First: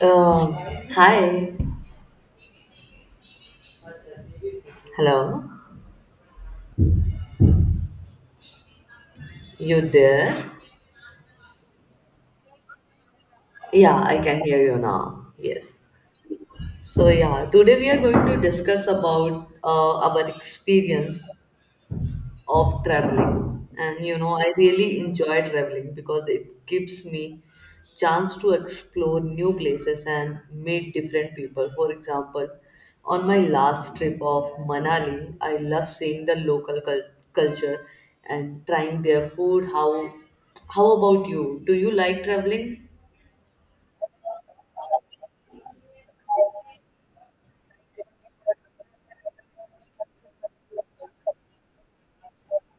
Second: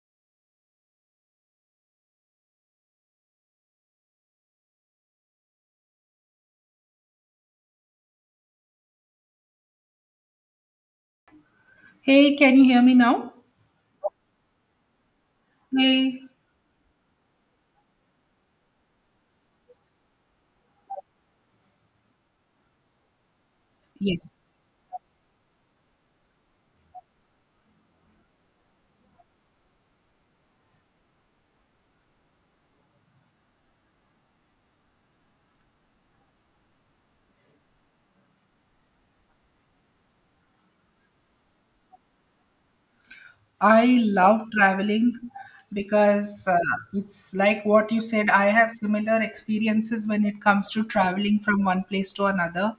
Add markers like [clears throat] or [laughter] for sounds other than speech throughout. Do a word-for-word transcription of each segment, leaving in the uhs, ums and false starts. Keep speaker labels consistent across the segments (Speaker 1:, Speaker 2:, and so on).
Speaker 1: Uh, Hi. Hello. You there?
Speaker 2: Hey, can you hear me now?
Speaker 1: Yeah, I can hear you now. Yes.
Speaker 2: Hey,
Speaker 1: So yeah, today we are going to discuss about uh, our experience of traveling. And you
Speaker 2: yes.
Speaker 1: know I really enjoy traveling because it gives me chance to explore new places and meet different people. For example, on my last trip of Manali, I love seeing the local cul- culture and trying their food. How how about you? Do you like traveling?
Speaker 2: I love traveling because uh, it's like what you said. I have similar experiences when it comes to traveling from one place to another.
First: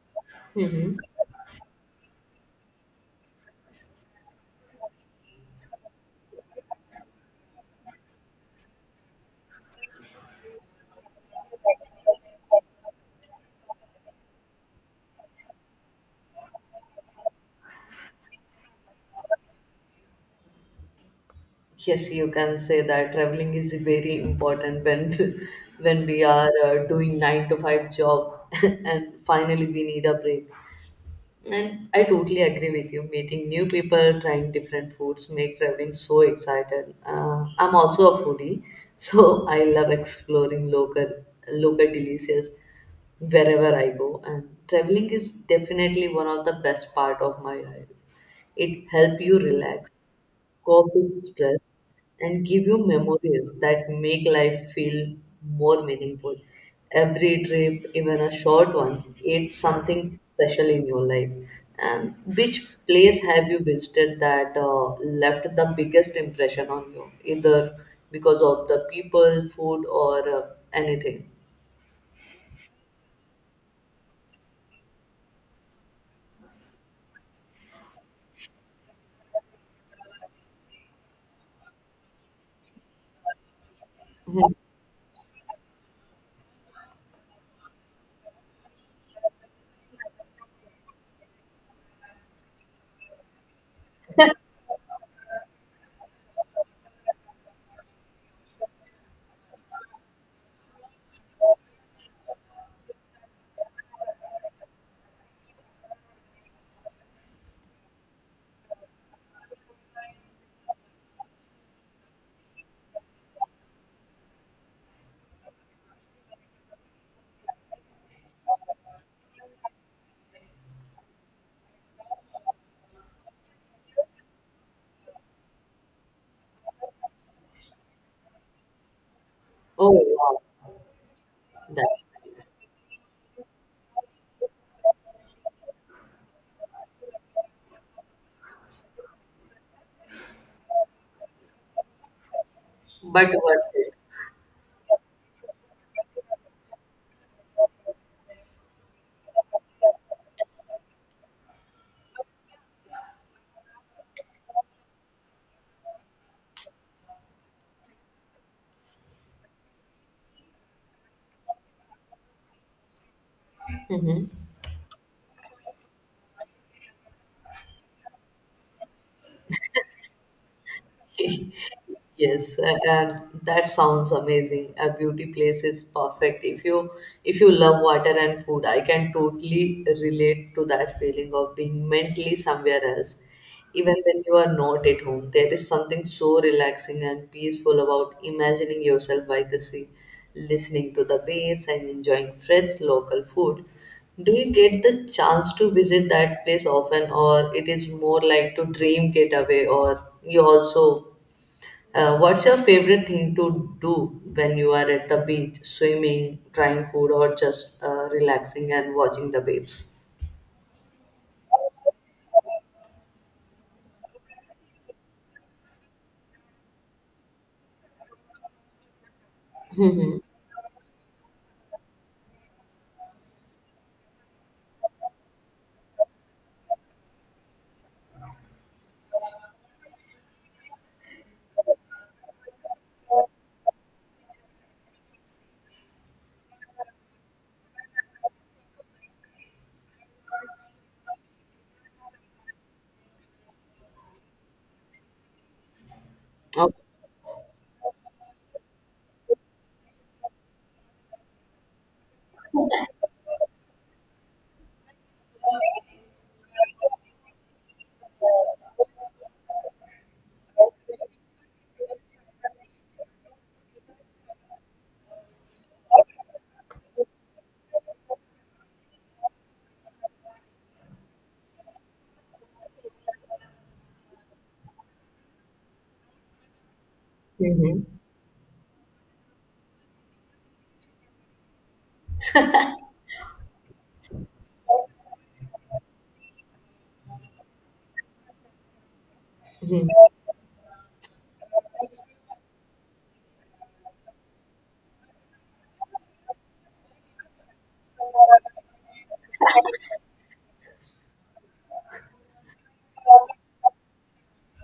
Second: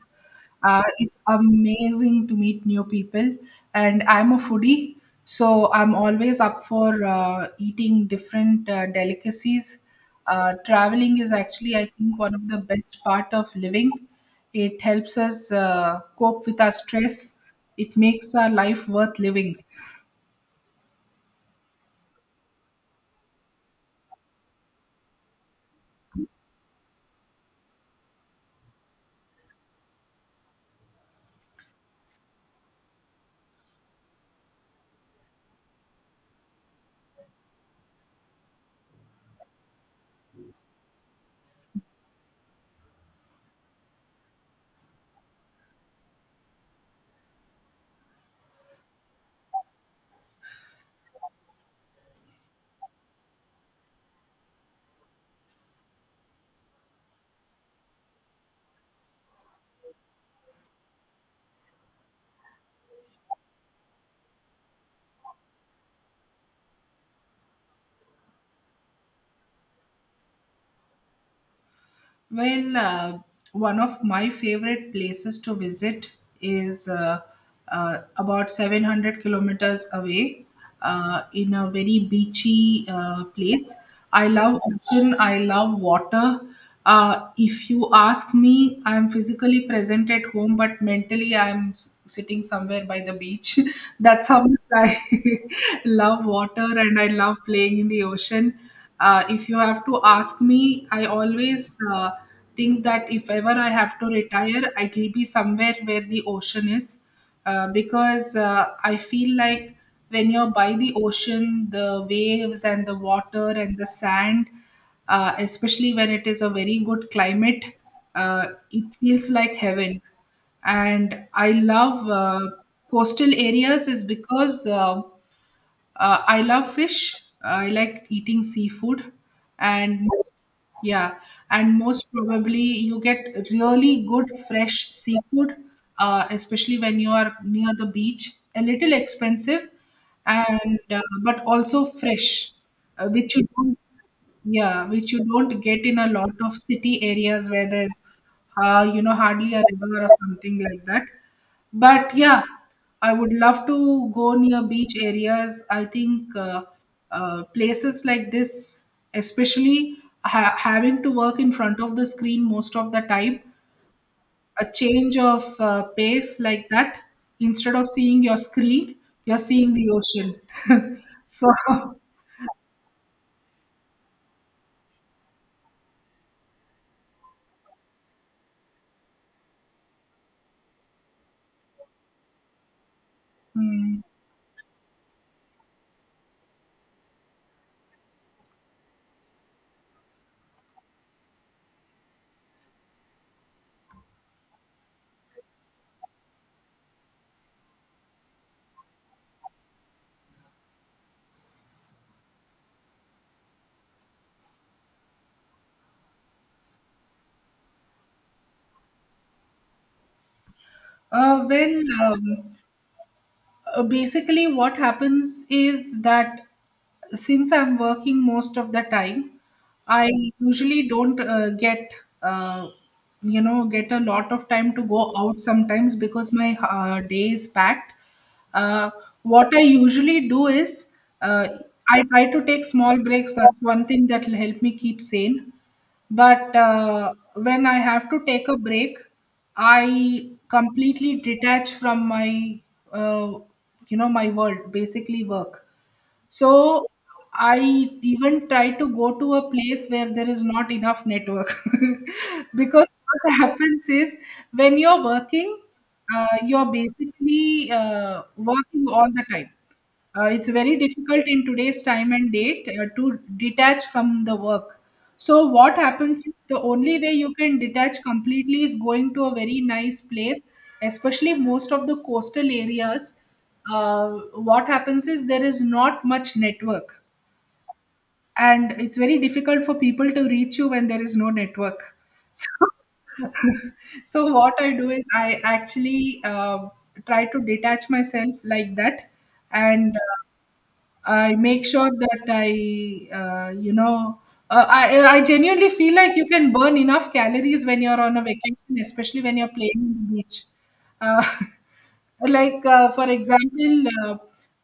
Speaker 2: Uh, it's amazing to meet new people, and I'm a foodie, so I'm always up for uh, eating different uh, delicacies. Uh, traveling is actually, I think, one of the best part of living. It helps us uh, cope with our stress. It makes our life worth living.
Speaker 1: Yes, you can say that traveling is very important when [laughs] when we are uh, doing nine to five job [laughs] and finally we need a break. And I totally agree with you. Meeting new people, trying different foods, make traveling so excited. Uh, I'm also a foodie, so [laughs] I love exploring local local delicious wherever I go. And traveling is definitely one of the best part of my life. It help you relax, cope with stress, and give you memories that make life feel more meaningful. Every trip, even a short one, it's something special in your life. And which place have you visited that uh, left the biggest impression on you, either because of the people, food, or uh, anything?
Speaker 2: Well, uh, one of my favorite places to visit is uh, uh, about seven hundred kilometers away, uh, in a very beachy uh, place. I love ocean, I love water. Uh, if you ask me, I'm physically present at home, but mentally I'm s- sitting somewhere by the beach. [laughs] That's how much I [laughs] love water and I love playing in the ocean. Uh, if you have to ask me, I always uh, think that if ever I have to retire, it will be somewhere where the ocean is, uh, because uh, I feel like when you're by the ocean, the waves and the water and the sand, uh, especially when it is a very good climate, uh, it feels like heaven. And I love uh, coastal areas is because uh, uh, I love fish. I like eating seafood,
Speaker 1: Oh,
Speaker 2: and most,
Speaker 1: wow,
Speaker 2: yeah, and
Speaker 1: that's
Speaker 2: most
Speaker 1: nice.
Speaker 2: probably you get really good fresh seafood, uh, especially when you are near the beach. A little expensive, and uh, but also fresh, uh,
Speaker 1: But
Speaker 2: which you
Speaker 1: worth
Speaker 2: don't
Speaker 1: it.
Speaker 2: yeah, which you don't get in a lot of city areas where there's, uh, you know, hardly a river or something like that. But yeah, I would love to go near beach areas. I think uh, uh, places like this, especially ha- having to work in front of the screen most of the time,
Speaker 1: Mm-hmm.
Speaker 2: a change of uh, pace like that, instead of seeing your screen, you're seeing the ocean. [laughs] so,
Speaker 1: [laughs]
Speaker 2: [laughs]
Speaker 1: Yes, a- and that sounds amazing. A beauty place is perfect. If you if you love water and food, I can totally relate to that feeling of being mentally somewhere else. Even
Speaker 2: mm.
Speaker 1: when you are not at home, there is something so relaxing and peaceful about imagining yourself by the sea, listening to the waves and enjoying fresh local food. Do you get the chance to visit that place often, or it is more like to dream getaway, or you also uh, what's your favorite thing to do when you are at the beach, swimming, trying food, or just uh, relaxing and watching the waves?
Speaker 2: uh, well, um, uh, basically what happens is that since I'm working most of the time, I usually don't uh, get, uh, you know, get a lot of time to go out sometimes because my uh, day is packed. uh, what I usually do is, uh, I try to take small breaks. That's one thing that will help me keep sane. But uh, when I have to take a break, I completely detach from my, uh, you know, my world, basically work. So I even try to go to a place where there is not enough network. [laughs] Because what happens is when you're working, uh, you're basically uh, working all the time. Uh, it's very difficult in today's time and date uh, to detach from the work. So what happens is the only way you can detach completely is going to a very nice place, especially most of the coastal areas. uh, what happens is there is not much network,
Speaker 1: Hmm.
Speaker 2: and it's very difficult for people to reach you when there is no network. [laughs] so so what I do is I actually uh, try to detach myself like that. And uh, I make sure that I, uh, you know, uh, I, I genuinely feel like you can burn enough calories when you're on a vacation, especially when you're playing on the beach. Uh, [laughs] like, uh, for example, uh,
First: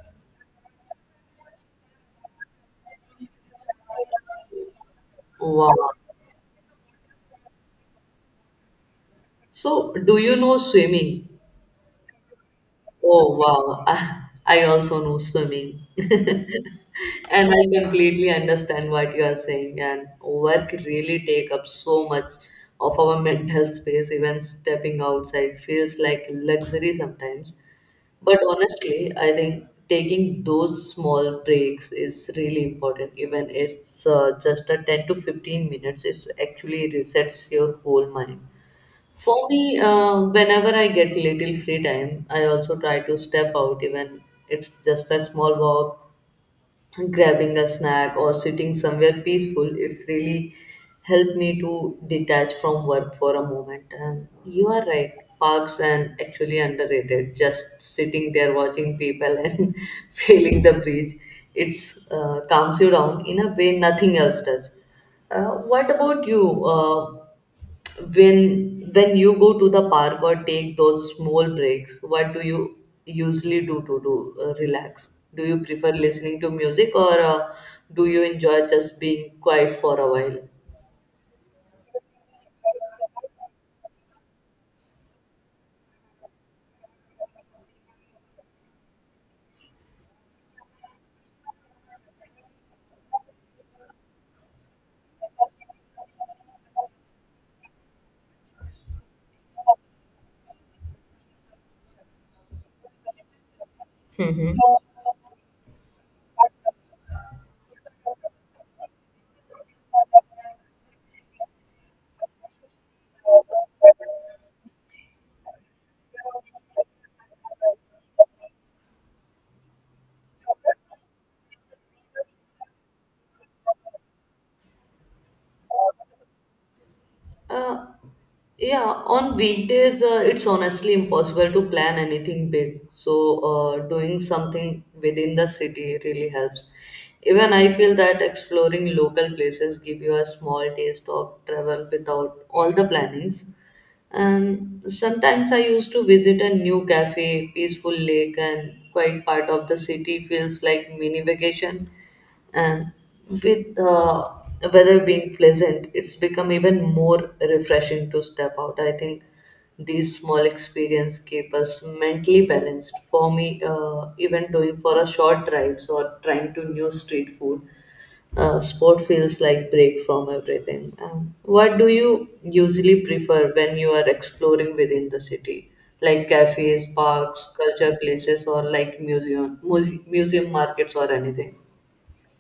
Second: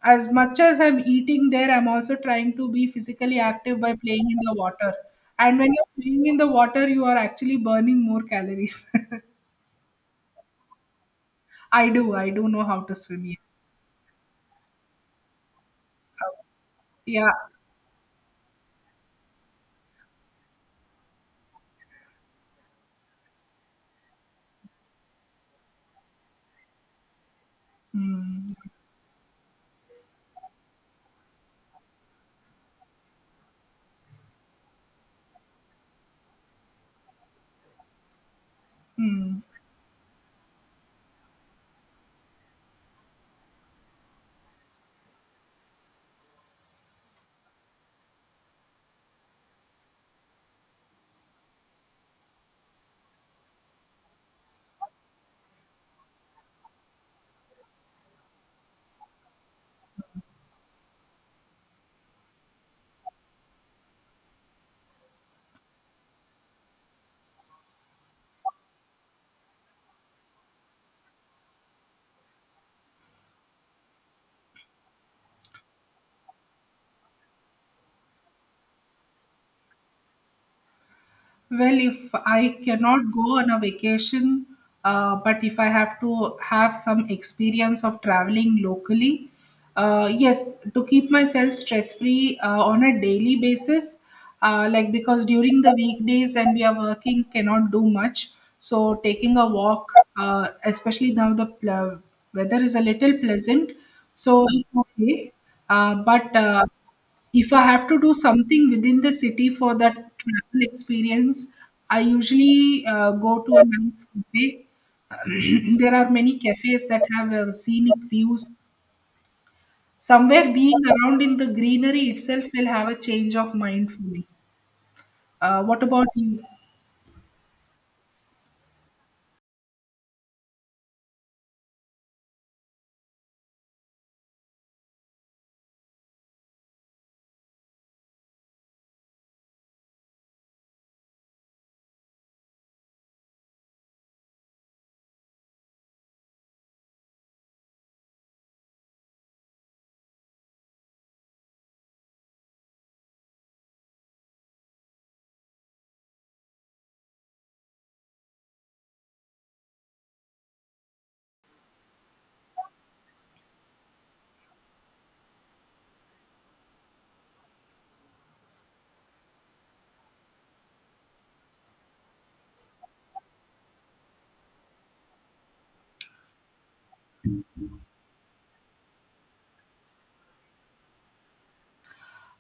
Speaker 2: as much as I'm eating there, I'm also trying to be physically active by playing in the water. And when
Speaker 1: Wow.
Speaker 2: you're playing in the water, you are actually burning more calories. [laughs]
Speaker 1: So, do you know swimming?
Speaker 2: I do. I do know how to swim.
Speaker 1: Oh,
Speaker 2: Yes.
Speaker 1: wow. [laughs] I, I also know swimming. [laughs]
Speaker 2: Yeah.
Speaker 1: And I completely understand what you are saying. And work really take up so much of our mental space. Even stepping outside feels like luxury sometimes. But
Speaker 2: Hmm.
Speaker 1: honestly, I think taking those small breaks is really important. Even if it's uh, just a ten to fifteen minutes, it's actually resets your whole mind. For
Speaker 2: Hmm.
Speaker 1: me, uh, whenever I get little free time, I also try to step out, even it's just a small walk, grabbing a snack, or sitting somewhere peaceful. It's really helped me to detach from work for a moment. And you are right, parks and actually underrated, just sitting there watching people and [laughs] feeling the breeze. It's uh, calms you down in a way nothing else does. uh, what about you? uh, when when you go to the park or take those small breaks, what do you usually do to do uh, relax? Do you prefer listening to music, or uh, do you enjoy just being quiet for a while?
Speaker 2: Well, if I cannot go on a vacation, uh, but if I have to have some experience of traveling locally, uh, yes, to keep myself stress free uh, on a daily basis, uh, like because during the weekdays and we are working, cannot do much. So taking a walk, uh, especially now the pl- weather is a little pleasant, so
Speaker 1: Hmm.
Speaker 2: it's okay. Uh, but uh, if I have to do something within the city for that travel experience, I usually uh, go to a nice cafe. [clears throat] There are many cafes that have uh, scenic views. Somewhere being around in the greenery itself will have a change of mind for me. Uh, what about you?
Speaker 1: Uh, yeah, on weekdays, uh, it's honestly impossible to plan anything big. So, uh, doing something within the city really helps. Even I feel that exploring local places give you a small taste of travel without all the plannings. And sometimes I used to visit a new cafe, peaceful lake, and quiet part of the city feels like mini vacation. And with the weather being pleasant, it's become even more refreshing to step out. I think these small experiences keep us mentally balanced. For me, uh, even going for a short drives or trying to new street food uh, sport feels like break from everything. Um, what do you usually prefer when you are exploring within the city, like cafes, parks, culture places, or like museum, muse- museum markets, or anything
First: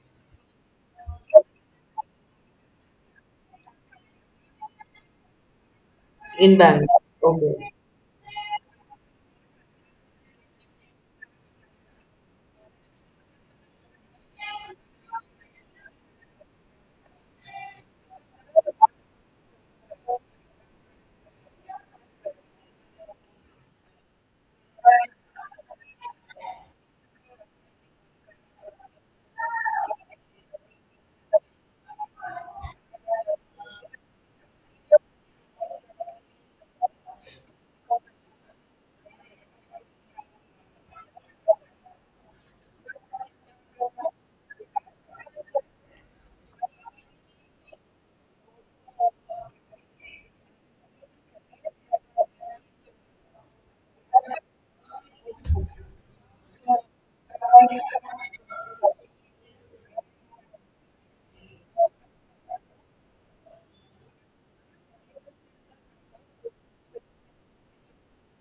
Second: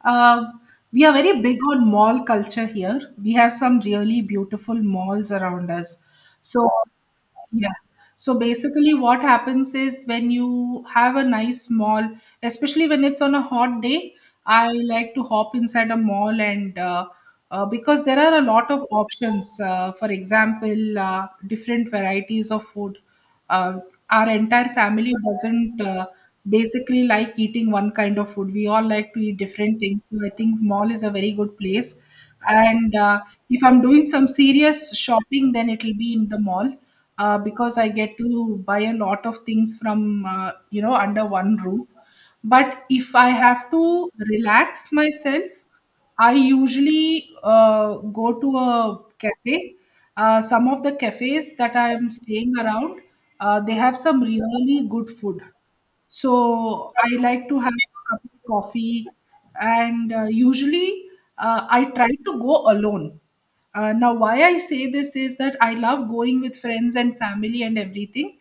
Speaker 2: Uh, we are very big on mall culture here. We have some really beautiful malls around us.
Speaker 1: in
Speaker 2: So,
Speaker 1: Bangalore? Okay.
Speaker 2: yeah. So basically, what happens is when you have a nice mall, especially when it's on a hot day, I like to hop inside a mall, and uh, uh, because there are a lot of options. Uh, for example, uh, different varieties of food. Uh, our entire family doesn't uh, basically like eating one kind of food. We all like to eat different things. So I think mall is a very good place. And uh, if I'm doing some serious shopping, then it'll be in the mall uh, because I get to buy a lot of things from, uh, you know, under one roof. But if I have to relax myself, I usually uh, go to a cafe. Uh, some of the cafes that I am staying around, uh, they have some really good food. So I like to have a cup of coffee, and uh, usually uh, I try to go alone. Uh, now, why I say this is that I love going with friends and family and everything,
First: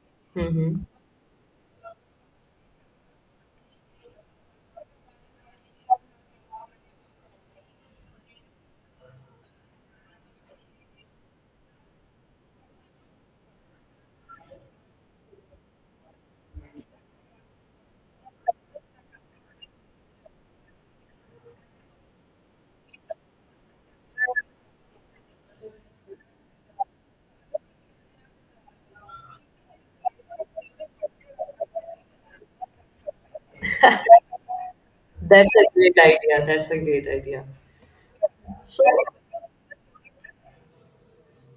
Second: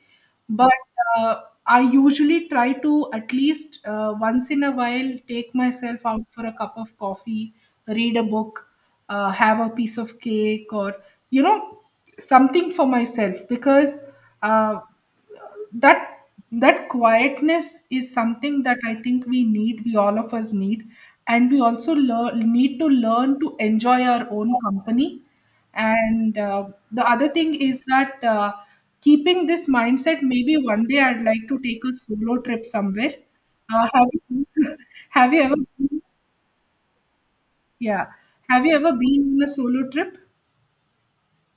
Speaker 2: but
Speaker 1: Mm-hmm.
Speaker 2: uh, I usually try to at least uh, once in a while take myself out for a cup of coffee, read a book, uh, have a piece of cake, or you know, something for myself, because uh, that that quietness is something that I think we need. We all of us need, and we also learn need to learn to enjoy our own company. And uh, the other thing is that uh, keeping this mindset, maybe one day I'd like to take a solo trip somewhere. Uh, have you, [laughs] have you
Speaker 1: That's
Speaker 2: ever
Speaker 1: a great
Speaker 2: been,
Speaker 1: idea. That's a great idea.
Speaker 2: yeah, have you
Speaker 1: So,
Speaker 2: ever been on a solo trip?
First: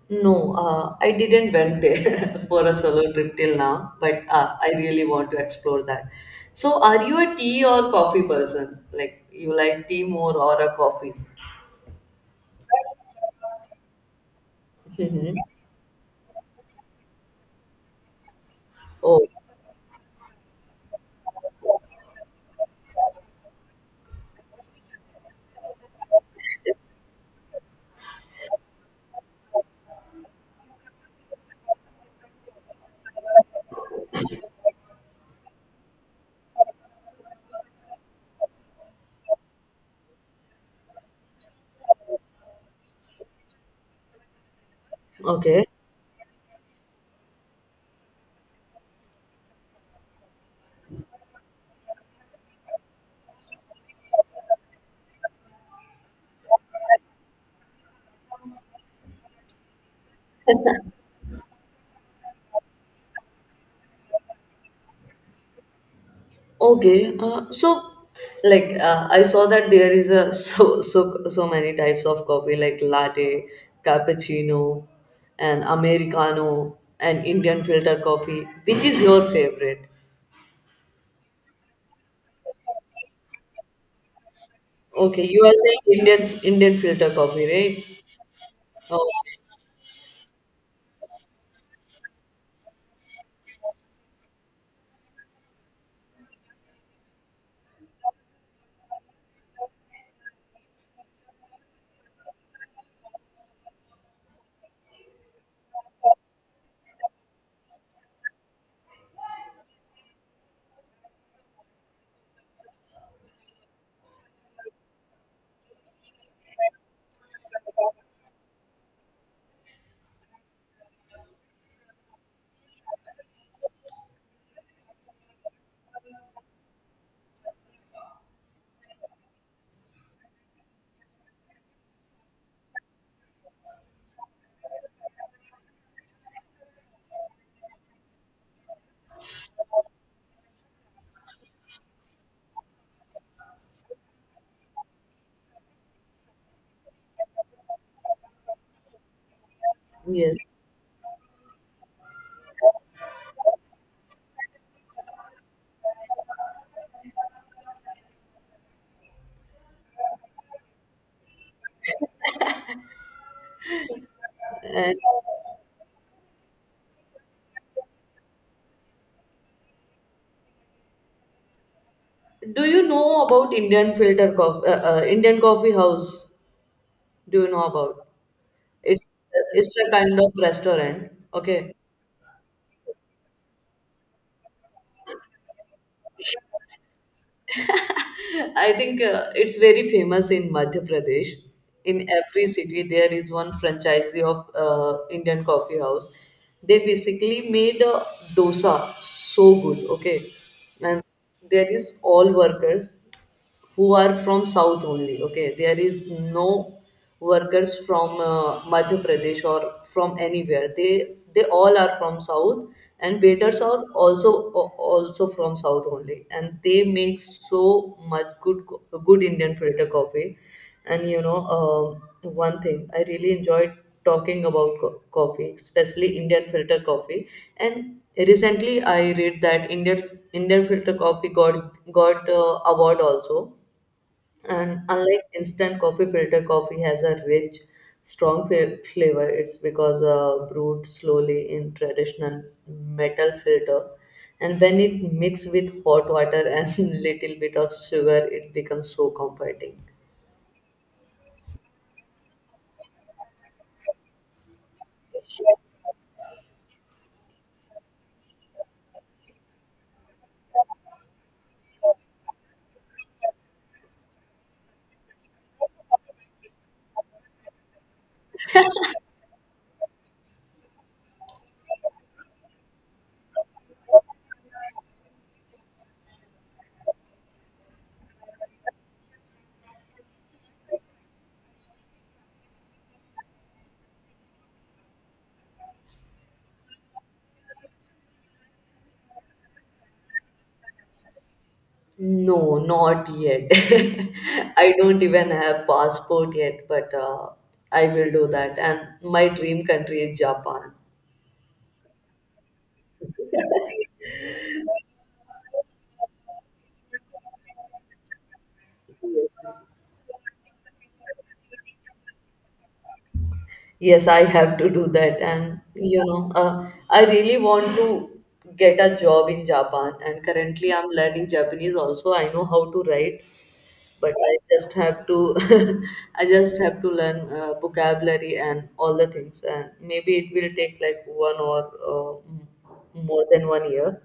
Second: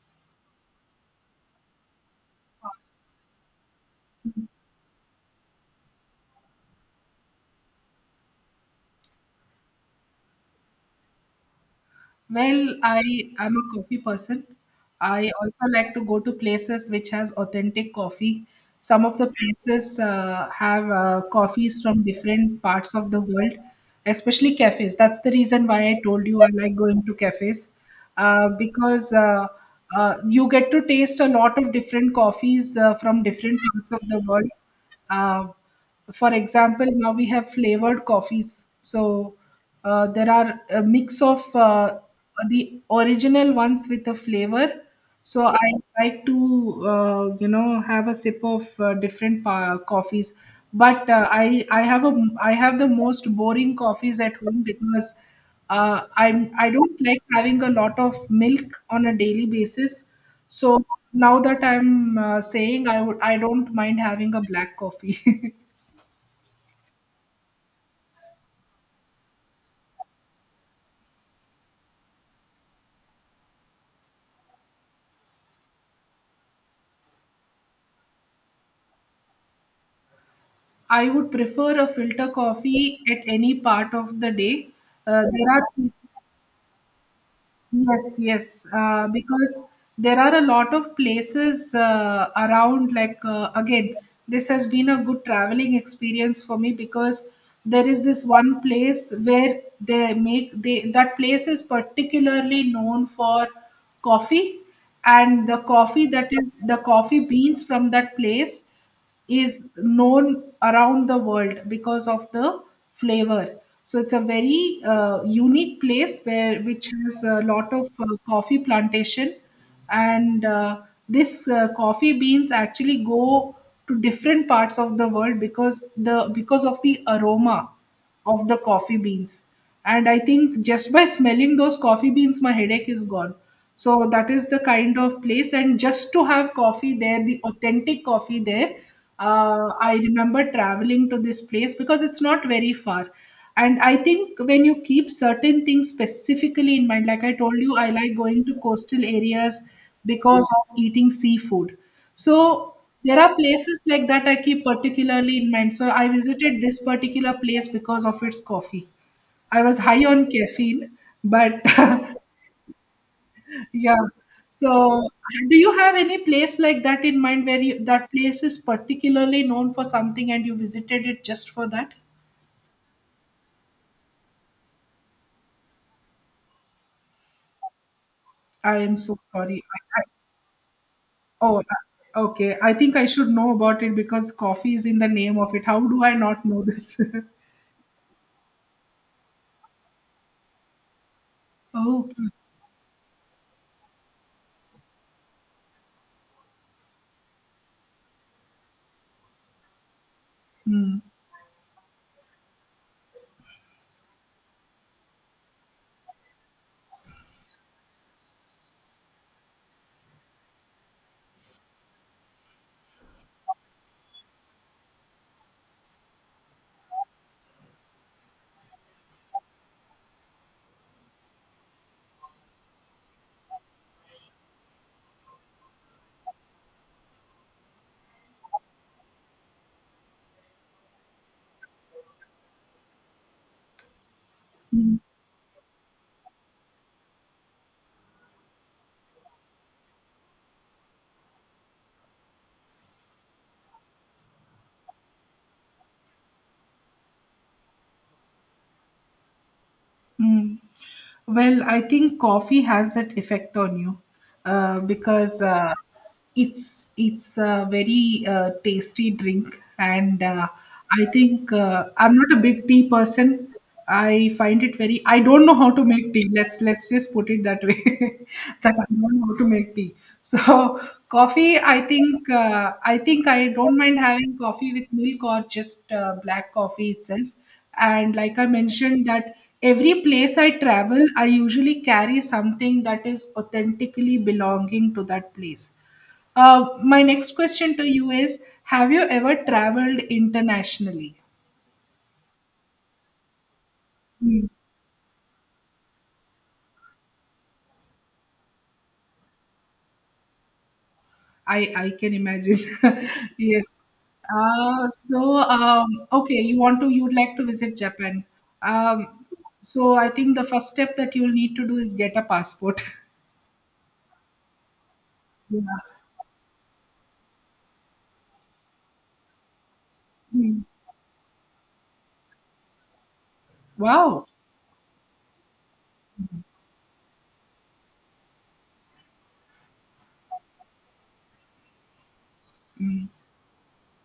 Speaker 1: no, uh, I didn't went there [laughs] for a solo trip till now, but uh, I really want to explore that. So, are you a tea or coffee person? Like, you like tea more or a coffee?
Speaker 2: Well, I am a coffee person. I also like to go to places which has authentic coffee. Some of
Speaker 1: Oh,
Speaker 2: the places uh, have uh, coffees from different parts of the world, especially cafes. That's the reason why I told you I like going to cafes uh, because uh, uh, you get to taste a lot of different coffees uh, from different parts of the world. Uh, for example, now we have flavored coffees. So uh, there are a mix of uh, the original ones with the flavor. So
Speaker 1: okay.
Speaker 2: I like to, uh, you know, have a sip of uh, different pa- coffees. But uh, I I have a, I have the most boring coffees at home because uh, I'm I don't like having a lot of milk on a daily basis. So now that I'm uh, saying I would I don't mind having a black coffee. [laughs]
Speaker 1: Okay, uh, so like uh, I saw that there is a [laughs] so so so many types of coffee like latte, cappuccino, and americano, and Indian filter coffee. Which is your favorite?
Speaker 2: I would prefer a filter coffee at any part of the day. Uh,
Speaker 1: Okay, you
Speaker 2: there
Speaker 1: are
Speaker 2: are
Speaker 1: saying Indian Indian filter coffee, right?
Speaker 2: yes, yes, uh,
Speaker 1: Oh,
Speaker 2: because there are a lot of places uh, around. Like uh, again, this has been a good traveling experience for me because there is this one place where they make they that place is particularly known for coffee, and the coffee that is the coffee beans from that place is known around the world because of the flavor. So it's a very uh, unique place where which has a lot of uh, coffee plantation, and uh, this uh, coffee beans actually go to different parts of the world because the because of the aroma of the coffee beans. And I think just by smelling those coffee beans, my headache is gone. So that is the kind of place. And just to have coffee there, the authentic coffee there, uh, I remember traveling to this place because it's not very far. And I think when you keep certain things specifically in mind, like I told you, I like going to coastal areas
Speaker 1: yes.
Speaker 2: because of eating seafood. So there are places like that I keep particularly in mind. So I visited this particular place because of its coffee. I was high on caffeine, but [laughs] yeah.
Speaker 1: And
Speaker 2: So do you have any place like that in mind where you, that place is particularly known for something and you visited it just for that?
Speaker 1: do you know about Indian filter coffee, uh, uh, Indian coffee house? Do you know about?
Speaker 2: I am
Speaker 1: It's
Speaker 2: so sorry.
Speaker 1: it's a
Speaker 2: I, I,
Speaker 1: kind of restaurant.
Speaker 2: oh,
Speaker 1: Okay,
Speaker 2: uh, okay. I think I should know about it because coffee is in the name of it. How do I not know this? [laughs]
Speaker 1: [laughs] I think uh, it's very famous in Madhya Pradesh. In
Speaker 2: Oh, okay.
Speaker 1: every city, there is one franchisee of uh, Indian coffee house. They basically made a dosa so good. Okay, and
Speaker 2: Hmm.
Speaker 1: there is all workers who are from south only. Okay, there is no workers from uh, Madhya Pradesh or from anywhere. They they all are from south. And waiters are also a- also from south only. And they make so much good co- good Indian filter coffee. And you know um one thing I really enjoyed talking about co- coffee, especially Indian filter coffee. And recently I read that indian indian filter coffee got got uh, award also. And unlike instant coffee, filter coffee has a rich, strong fa- flavor. It's because uh, brewed slowly in traditional metal filter, and when it mixed with hot water and [laughs] little bit of sugar, it becomes so comforting.
Speaker 2: Mm. Well, I think coffee has that effect on you uh, because uh, it's it's a very uh, tasty drink, and uh, I think uh, I'm not a big tea person. I find it very. I don't know how to make tea. Let's let's just put it that way. [laughs] That I don't know how to make tea. So coffee, I think uh, I think I don't mind having coffee with milk or just uh, black coffee itself. And like I mentioned, that every place I travel, I usually carry something that is authentically belonging to that place. Uh, my next question to you is, have you ever traveled internationally?
Speaker 1: No, not yet. [laughs]
Speaker 2: Hmm.
Speaker 1: I don't even have passport yet, but uh, I will do that. And my dream country is Japan.
Speaker 2: i i can imagine. [laughs] Yes. uh, so um, okay, you want to you'd like to visit Japan. Um, so I think the first step that you'll need to do is get a passport. [laughs]
Speaker 1: Yes, I have to do that. And
Speaker 2: Yeah.
Speaker 1: you know uh, I really want to get a job in Japan. And
Speaker 2: Hmm.
Speaker 1: currently I'm learning Japanese. Also, I know how to write. But
Speaker 2: Wow.
Speaker 1: I just have to [laughs] I just have to learn uh, vocabulary and all the things. And maybe it will take like one or uh, m-
Speaker 2: Hmm.
Speaker 1: more than one year.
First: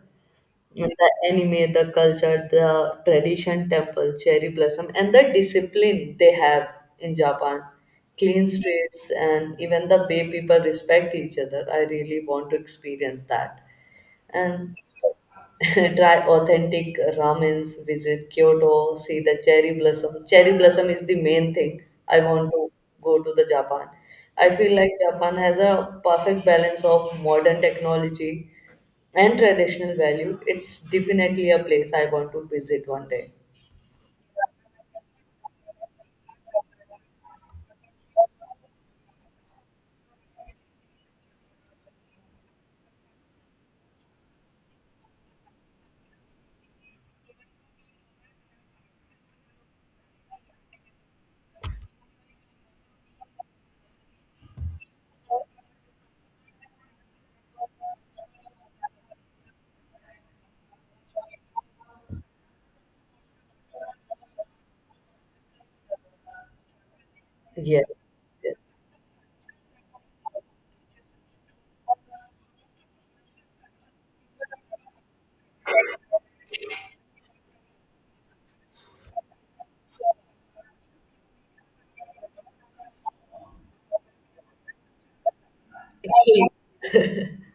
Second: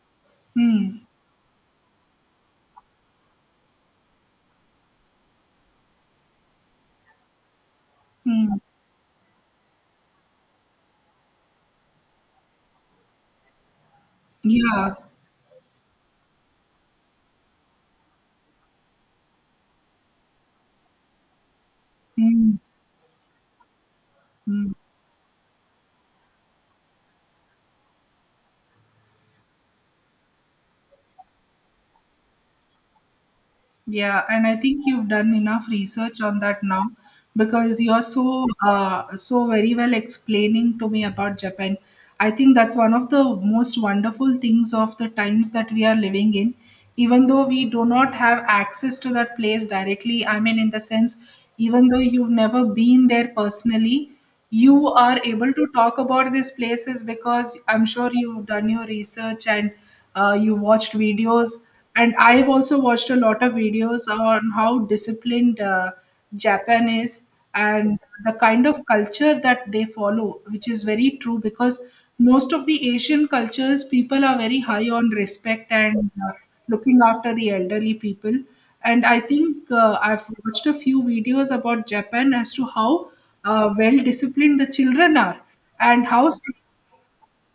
Speaker 1: And
Speaker 2: Hmm.
Speaker 1: the anime, the culture, the tradition, temple, cherry blossom, and the discipline they have in Japan, clean
Speaker 2: Hmm.
Speaker 1: streets, and even the way people respect each other. I really want to experience that. And
Speaker 2: Yeah.
Speaker 1: [laughs] try authentic ramens, visit Kyoto, see the cherry blossom. Cherry blossom is the main thing. I want
Speaker 2: Mm,
Speaker 1: to go to the Japan. I
Speaker 2: mm.
Speaker 1: feel like Japan has a perfect balance of modern technology and traditional value. It's definitely a place I want to visit one day.
Speaker 2: Yeah, and I think you've done enough research on that now, because you're so uh, so very well explaining to me about Japan. I think that's one of the most wonderful things of the times that we are living in. Even though we do not have access to that place directly, I mean, in the sense, even though you've never been there personally, you are able to talk about these places because I'm sure you've done your research and uh, you've watched videos. And I've also watched a lot of videos on how disciplined uh, Japan is,
Speaker 1: Yes.
Speaker 2: and the
Speaker 1: Yes.
Speaker 2: kind of culture that they follow, which is very true, because most of the Asian cultures, people are very high on respect and uh, looking after the elderly people. And I think uh, I've watched a few videos about Japan as to how uh, well disciplined the children are, and how sa-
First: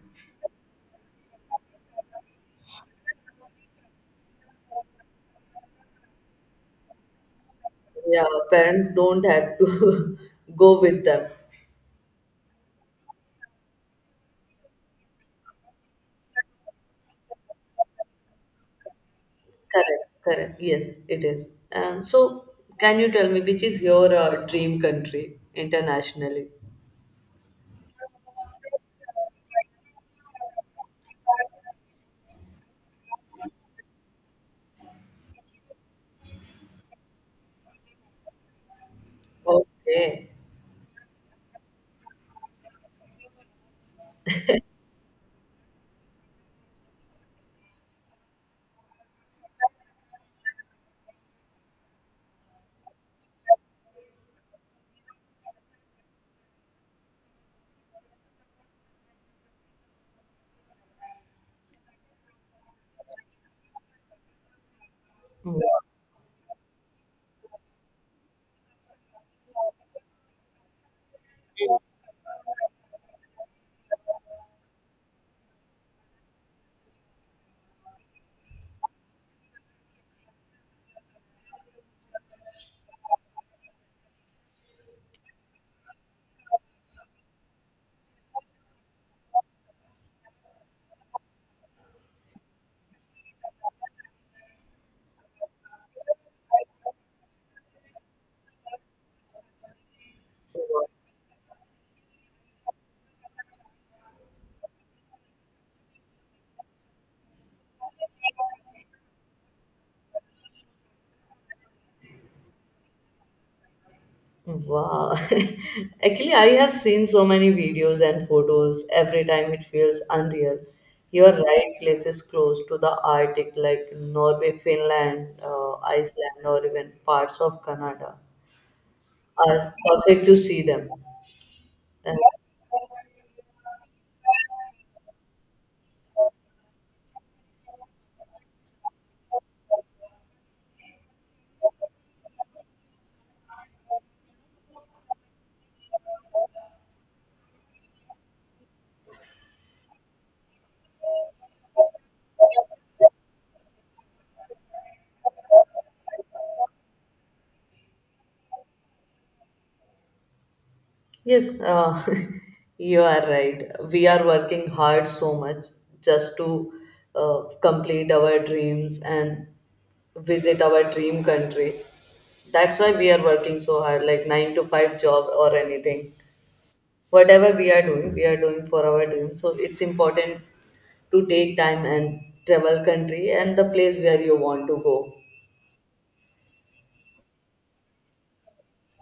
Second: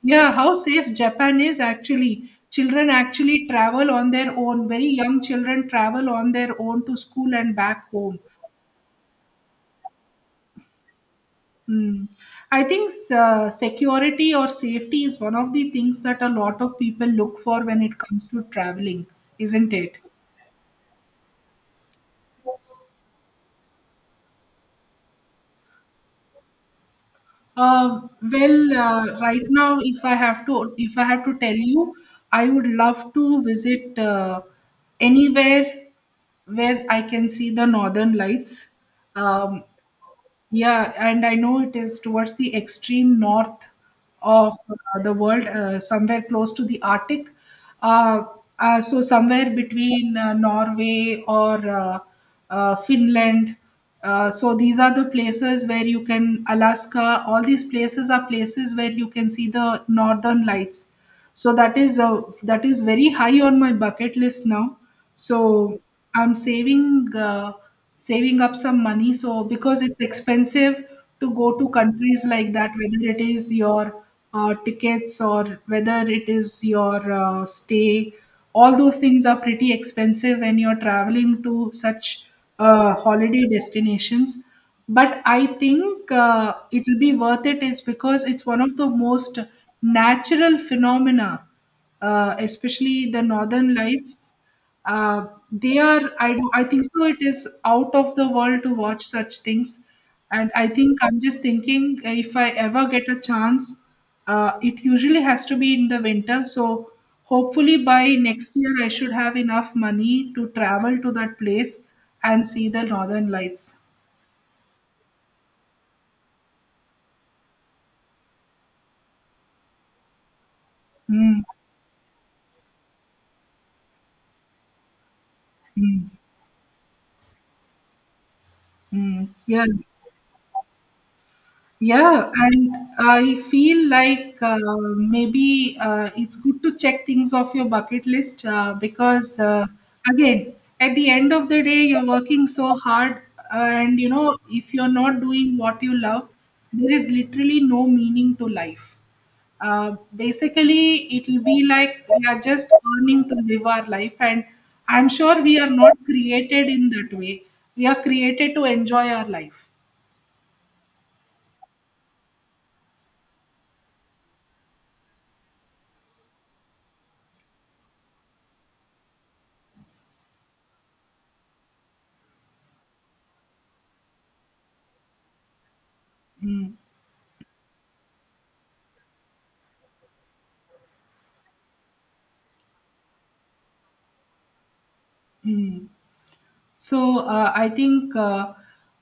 Speaker 2: yeah how safe Japan is actually. Children actually travel on their own. Very young children travel on their own to school and back home.
Speaker 1: Yeah, parents don't have to [laughs] go with them.
Speaker 2: Mm. I think uh, security or safety is one of the things that a lot of people look for when it comes to traveling, isn't it?
Speaker 1: Correct, correct. Yes, it is. And so, can you tell me which is your uh, dream country internationally?
Speaker 2: Uh, well, uh, right now, if I have to, if I had to tell you, I would love to visit uh, anywhere where I can see the northern lights. Um,
Speaker 1: Okay.
Speaker 2: yeah, and I know it is towards the extreme north of uh, the world, uh, somewhere close to the Arctic. Uh, uh, so somewhere between uh, Norway or uh, uh, Finland. Uh, so these are the places where you can Alaska. All these places are places where you can see the northern lights. So that is uh, that is very high on my bucket list now.
Speaker 1: Wow.
Speaker 2: So I'm saving uh, saving up some money, So because it's expensive to go to countries like that, whether it is your uh, tickets or whether it is your uh, stay. All those things are pretty expensive when you're traveling to such uh, holiday destinations. But I think uh, it will be worth it is because it's one of the most natural phenomena, uh, especially the northern lights. Uh, they are, I, do- I think so, it is out of the world to watch such things. And I think I'm just thinking, uh, if I ever get a chance, uh, it usually has to be in the winter. So hopefully by next year, I should have enough money to travel to that place and see the northern lights.
Speaker 1: Wow. [laughs] Actually, I have seen so many videos and photos. Every time it feels unreal. You're
Speaker 2: Hmm.
Speaker 1: right, places close to the Arctic like Norway, Finland, uh,
Speaker 2: Mm,
Speaker 1: Iceland, or even parts of Canada
Speaker 2: mm. Yeah,
Speaker 1: are perfect to see them.
Speaker 2: yeah, and I feel like, uh, maybe uh, it's good to check things off your bucket list, uh, because uh, again, at the end of the day, you're working so hard, and you know, if you're not doing what you love, there is literally no meaning to life. Uh, basically, it'll be like we are just earning to live our life, and I'm sure we are not created in that way. We are created to enjoy our life.
Speaker 1: Yes, uh, [laughs] you are right. We are working hard so much just to uh, complete our dreams and visit our dream country. That's why we are working so hard, like nine to five job or anything. Whatever we are doing, we are doing for our dream. So it's important to take time and travel country and the place where you want to go.
Speaker 2: So uh, I think, uh,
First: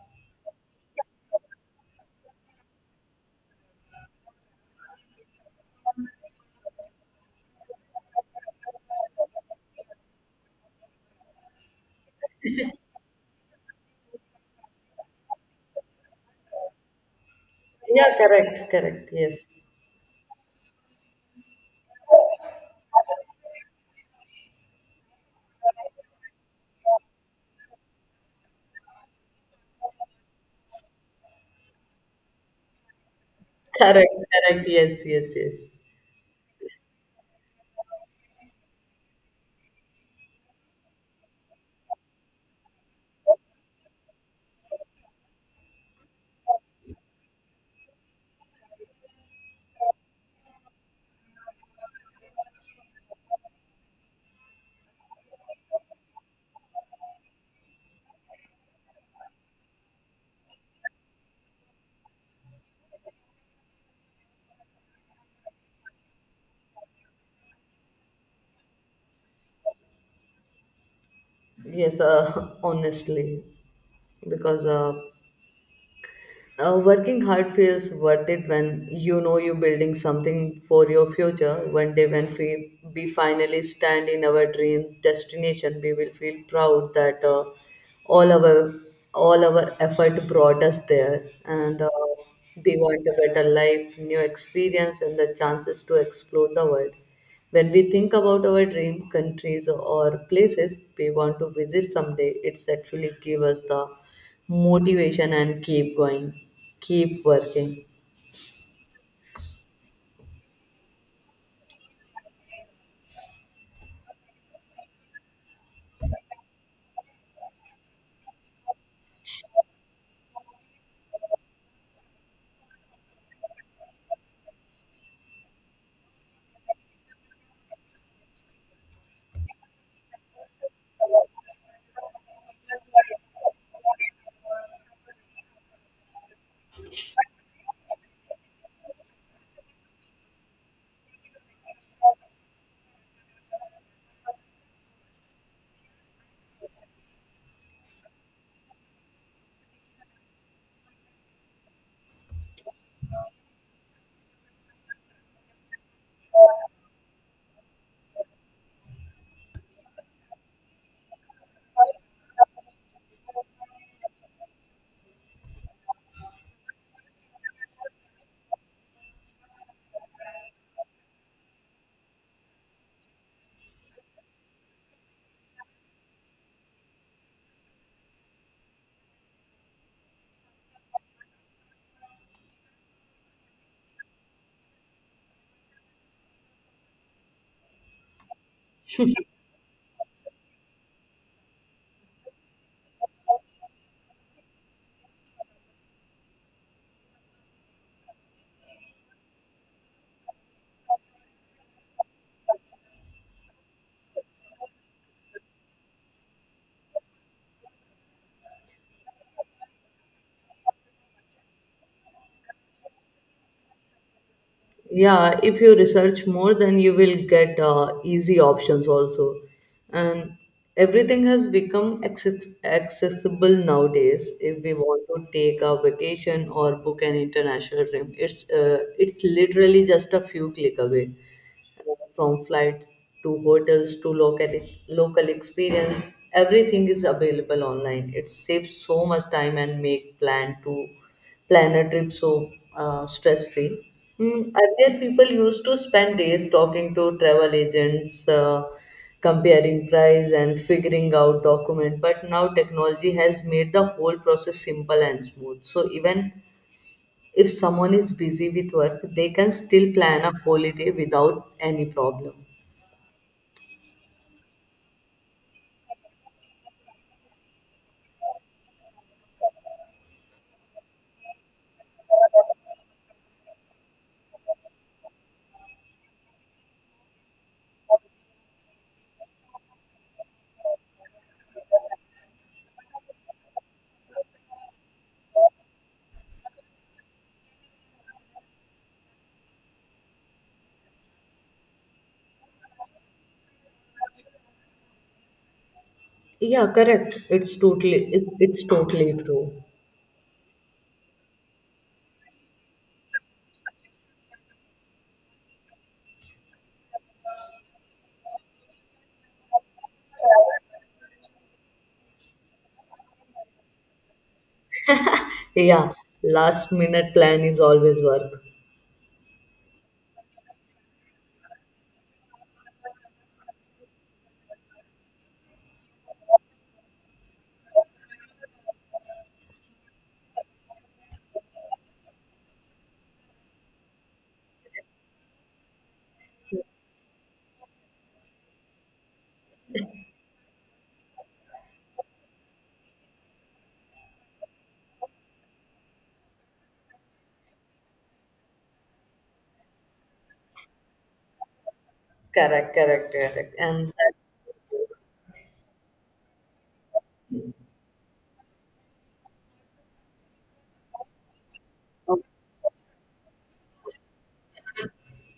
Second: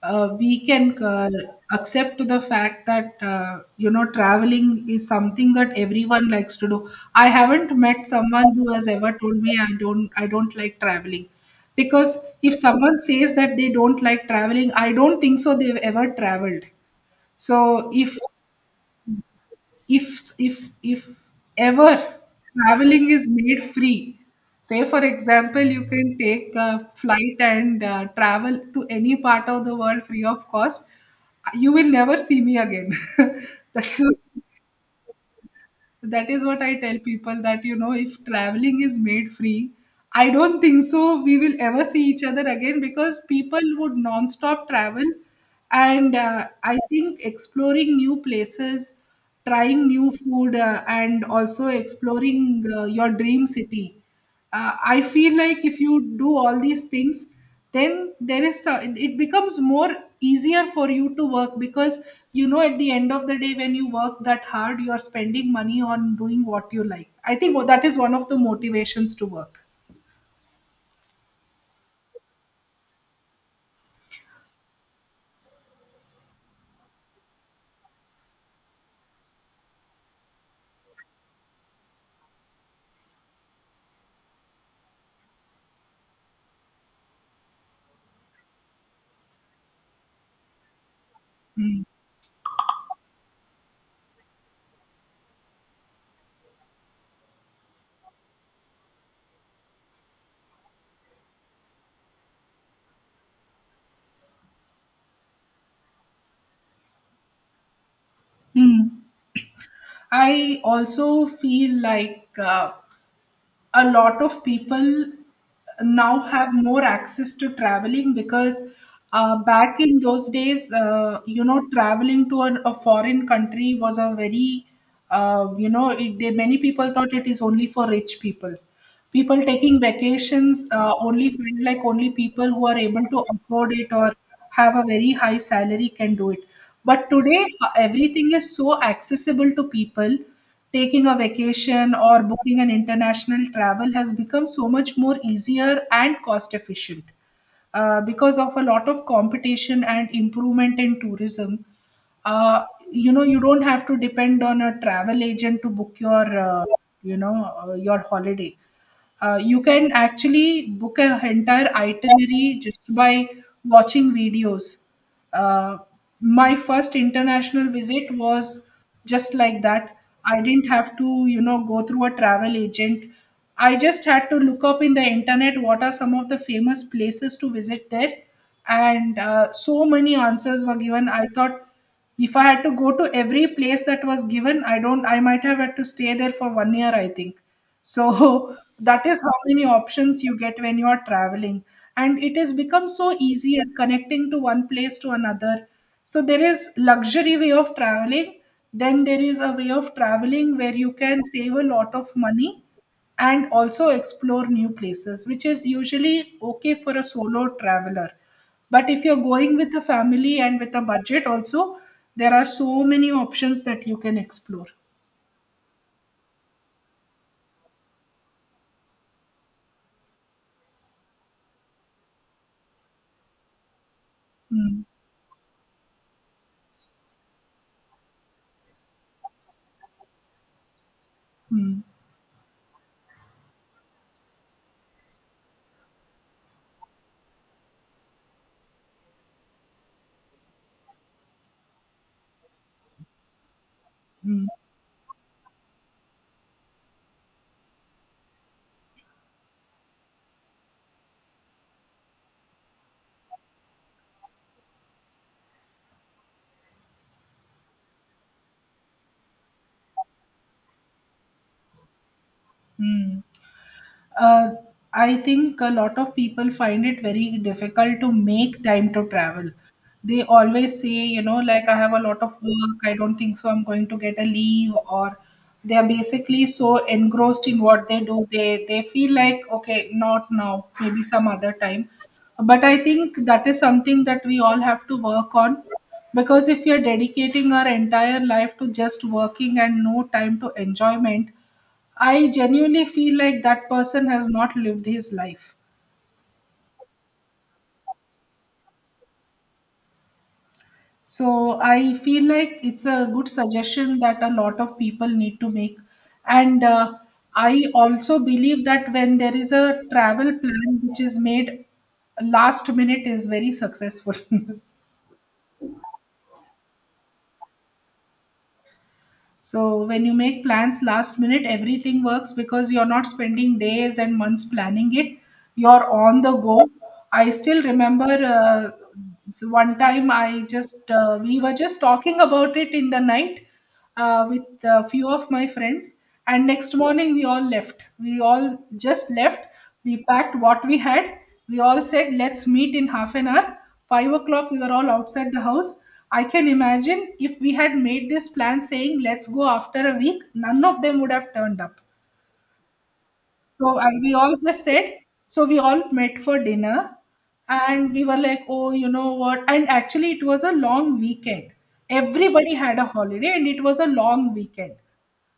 Speaker 2: uh, we can, uh, accept to the fact that, uh, you know traveling is something that everyone likes to do. I haven't met someone who has ever told me I don't I don't like traveling, because if someone says that they don't like traveling, I don't think so they've ever traveled. So
Speaker 1: Yeah,
Speaker 2: if
Speaker 1: correct, correct. Yes,
Speaker 2: if if if ever traveling is made free, say for example you can take a flight and uh, travel to any part of the world free of cost, you will never see me again. [laughs] that is
Speaker 1: correct, correct. Yes, yes, yes.
Speaker 2: that is what I tell people, that, you know if traveling is made free, I don't think so we will ever see each other again, because people would non-stop travel. And uh, I think exploring new places, trying new food, uh, and also exploring uh, your dream city, uh, I feel like if you do all these things, then there is a, it becomes more easier for you to work, because you know at the end of the day, when you work that hard, you are spending money on doing what you like. I think that is one of the motivations to work.
Speaker 1: Yes, uh, [laughs] honestly. Because uh, uh, working hard feels worth it when you know you're building something for your future. One day, when we, we finally stand in our dream destination, we will feel proud that uh, all our all our effort brought us there, and
Speaker 2: Mm.
Speaker 1: uh, we want a better life, new experience, and the chances to explore the world. When we think about our dream countries or places we want to visit someday, it's actually give us the motivation and keep going, keep working.
Speaker 2: Mm. I also feel like uh, a lot of people now have more access to traveling, because uh, back in those days, uh, you know, traveling to an, a foreign country was a very, uh, you know, it, they, many people thought it is only for rich people. People taking vacations uh, only feel like only people who are able to afford it or have a very high salary can do it. But today, ho- everything is so accessible to people. Taking a vacation or booking an international travel has become so much more easier and cost efficient, uh, because of a lot of competition and improvement in tourism. Uh, you know, you don't have to depend on a travel agent to book your, uh, you know, uh, your holiday. Uh, you can actually book an entire itinerary just by watching videos. Uh, my first international visit was just like that. I didn't have to, you know, go through a travel agent. I just had to look up in the internet what are some of the famous places to visit there. And uh, so many answers were given. I thought if I had to go to every place that was given, I don't, I might have had to stay there for one year, I think. So [laughs] that is how many options you get when you are traveling. And it has become so easy easier connecting to one place to another. So there is luxury way of traveling. Then there is a way of traveling where you can save a lot of money and also explore new places, which is usually okay for a solo traveler. But if you're going with a family and with a budget also, there are so many options that you can explore.
Speaker 1: Yeah, if you research more, then you will get uh, easy options also. And everything has become access- accessible nowadays. If we
Speaker 2: Mm,
Speaker 1: want to take a vacation or book an international trip, it's uh, it's literally just a few click away.
Speaker 2: mm,
Speaker 1: From flight to hotels to local local experience, everything is available online. It saves so much time and make plan to plan a trip so uh, stress free. Mm,
Speaker 2: mm,
Speaker 1: earlier, people used to spend days talking to travel agents, uh, comparing price and figuring out document. But now technology has made the whole process simple and smooth, so even if someone is busy with work, they can still plan a holiday without any problem.
Speaker 2: mm. uh, I think a lot of people find it very difficult to make time to travel. They always say, you know, like I have a lot of work, I don't think so, I'm going to get a leave, or they are basically so engrossed in what they do, they they feel like, okay, not now, maybe some other time. But I think that is something that we all have to work on, because if you're dedicating our entire life to just working and no time to enjoyment, I genuinely feel like that person has not lived his life.
Speaker 1: Yeah, correct. It's totally it's, it's totally true.
Speaker 2: So I feel like it's a good suggestion that a lot of people need to make. And uh, I also believe that when there is a travel plan which is made last minute is very successful. [laughs]
Speaker 1: Yeah, last minute plan is always work.
Speaker 2: So when you make plans last minute, everything works because you're not spending days and months planning it. You're on the go. I still remember, uh, s- one time, I just, uh, we were just talking about it in the night uh, with a few of my friends, and next morning we all left. We all just left. We packed what we had. We all said, let's meet in half an hour. Five o'clock, we were all outside the house. I can imagine if we had made this plan saying, let's go after a week, none of them would have turned up.
Speaker 1: Correct, correct, correct.
Speaker 2: So
Speaker 1: And
Speaker 2: I,
Speaker 1: that,
Speaker 2: we all just said, so we all met for dinner, and we were like, oh, you know what? And actually, it was a long weekend. Everybody had a holiday and it was a long weekend.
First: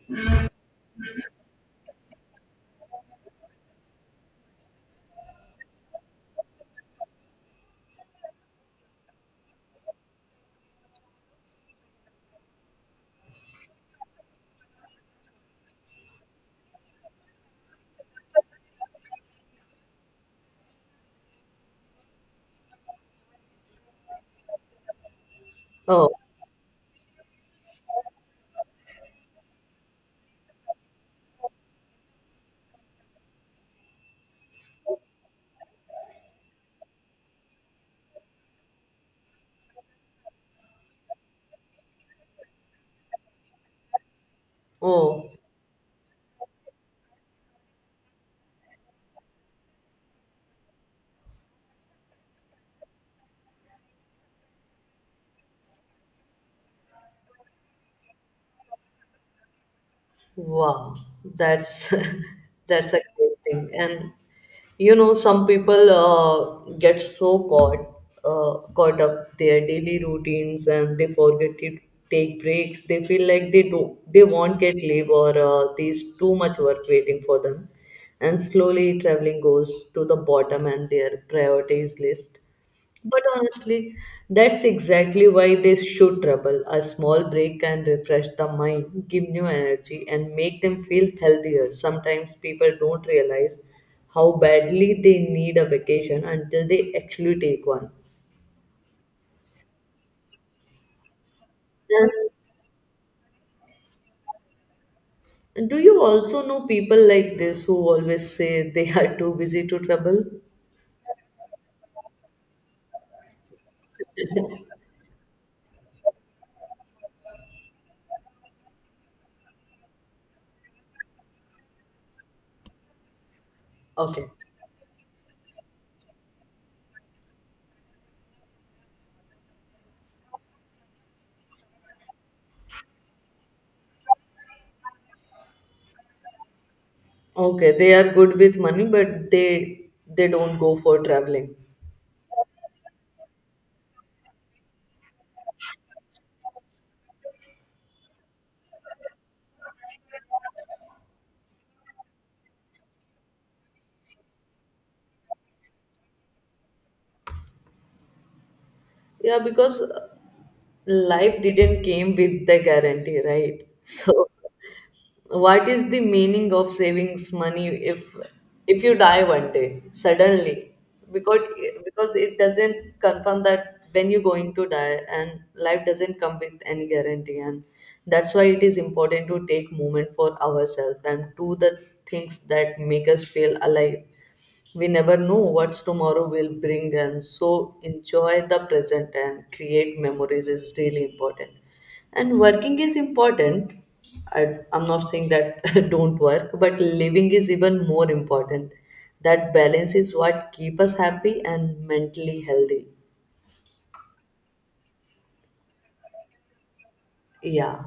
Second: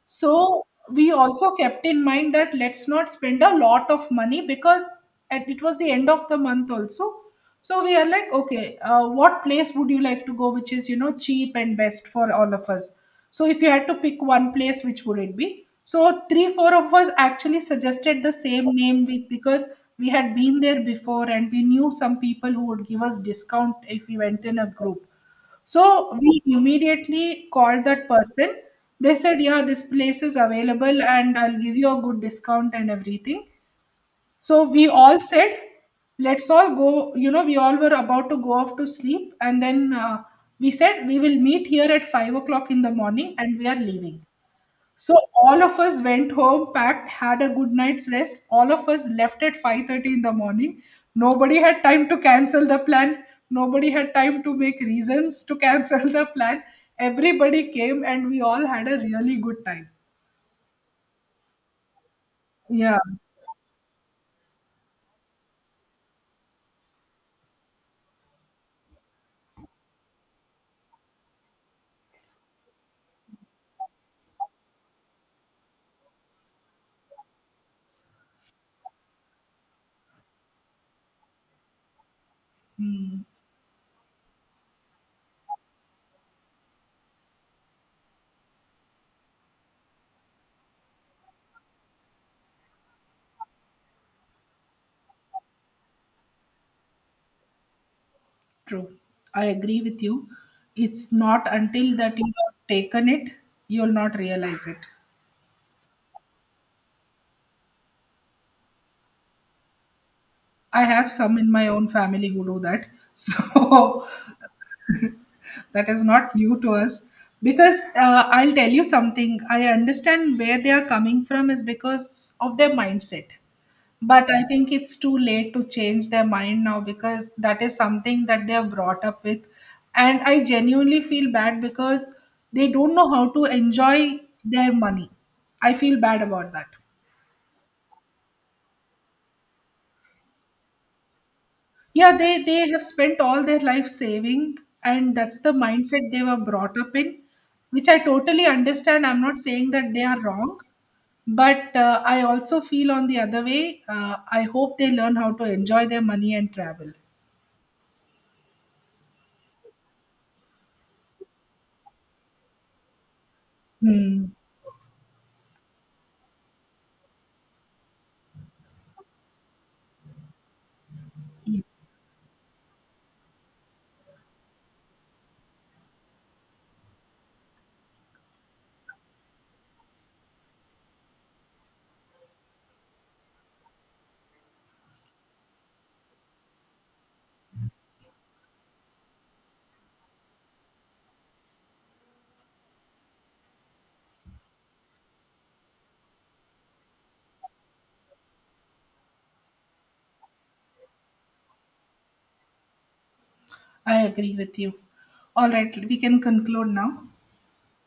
Speaker 2: So we also kept in mind that let's not spend a lot of money, because at, it was the end of the month also. So we are like, okay, uh, what place would you like to go, which is you know cheap and best for all of us? So if you had to pick one place, which would it be? So three, four of us actually suggested the same name with, because we had been there before and we knew some people who would give us discount if we went in a group.
Speaker 1: oh,
Speaker 2: So we immediately called that person. They said, yeah, this place is available and I'll give you a good discount and everything. So we all said, let's all go. You know, we all were about to go off to sleep. And then uh, we said, we will meet here at five o'clock in the morning and we are leaving. So
Speaker 1: oh,
Speaker 2: all of us went home, packed, had a good night's rest. All of us left at five thirty in the morning. Nobody had time to cancel the plan. Nobody had time to make reasons to cancel [laughs] the plan. Everybody came and we all had a really good time.
Speaker 1: wow, that's [laughs] that's
Speaker 2: Yeah,
Speaker 1: a great thing. And you know, some people uh, get so caught uh, caught up their daily routines and they forget to take breaks. They feel like they do they won't get leave or uh, there's too much work waiting for them. And slowly traveling goes to the bottom and their priorities list. But
Speaker 2: mm,
Speaker 1: honestly, that's exactly why they should trouble. A small break can refresh the mind, give new energy, and make them feel healthier. Sometimes people don't realize how badly they need a vacation until they actually take one.
Speaker 2: true. I agree with you. It's not until that you have taken it, you'll not realize it.
Speaker 1: And do you also know people like this who always say they are too busy to travel?
Speaker 2: I have some in my own family who do that. [laughs] So that is not new to us, because uh, I'll tell you something, I understand where they are coming from, is because of their mindset.
Speaker 1: Okay.
Speaker 2: But I think it's too late to change their mind now, because that is something that they are brought up with. And I genuinely feel bad, because they don't know how to enjoy their money. I feel bad about that.
Speaker 1: Okay, they are good with money, but they they don't go for traveling.
Speaker 2: Yeah, they they have spent all their life saving, and that's the mindset they were brought up in, which I totally understand. I'm not saying that they are wrong, but uh, I also feel on the other way. Uh, I hope they learn how to enjoy their money and travel.
Speaker 1: Yeah, because life didn't came with the guarantee, right? So
Speaker 2: Hmm.
Speaker 1: what is the meaning of savings money if if you die one day suddenly, because
Speaker 2: Yes,
Speaker 1: because it doesn't confirm that when you're going to die, and life doesn't come with any guarantee. And that's why it is important to take moment for ourselves and do the things that make us feel alive. We never know what tomorrow will bring, and so enjoy the present and create memories is really important. And working is important. I, I'm not saying that [laughs] don't work, but living is even more important. That balance is what keep us happy and mentally healthy.
Speaker 2: I agree with you. All right, we can conclude now.
Speaker 1: Yeah.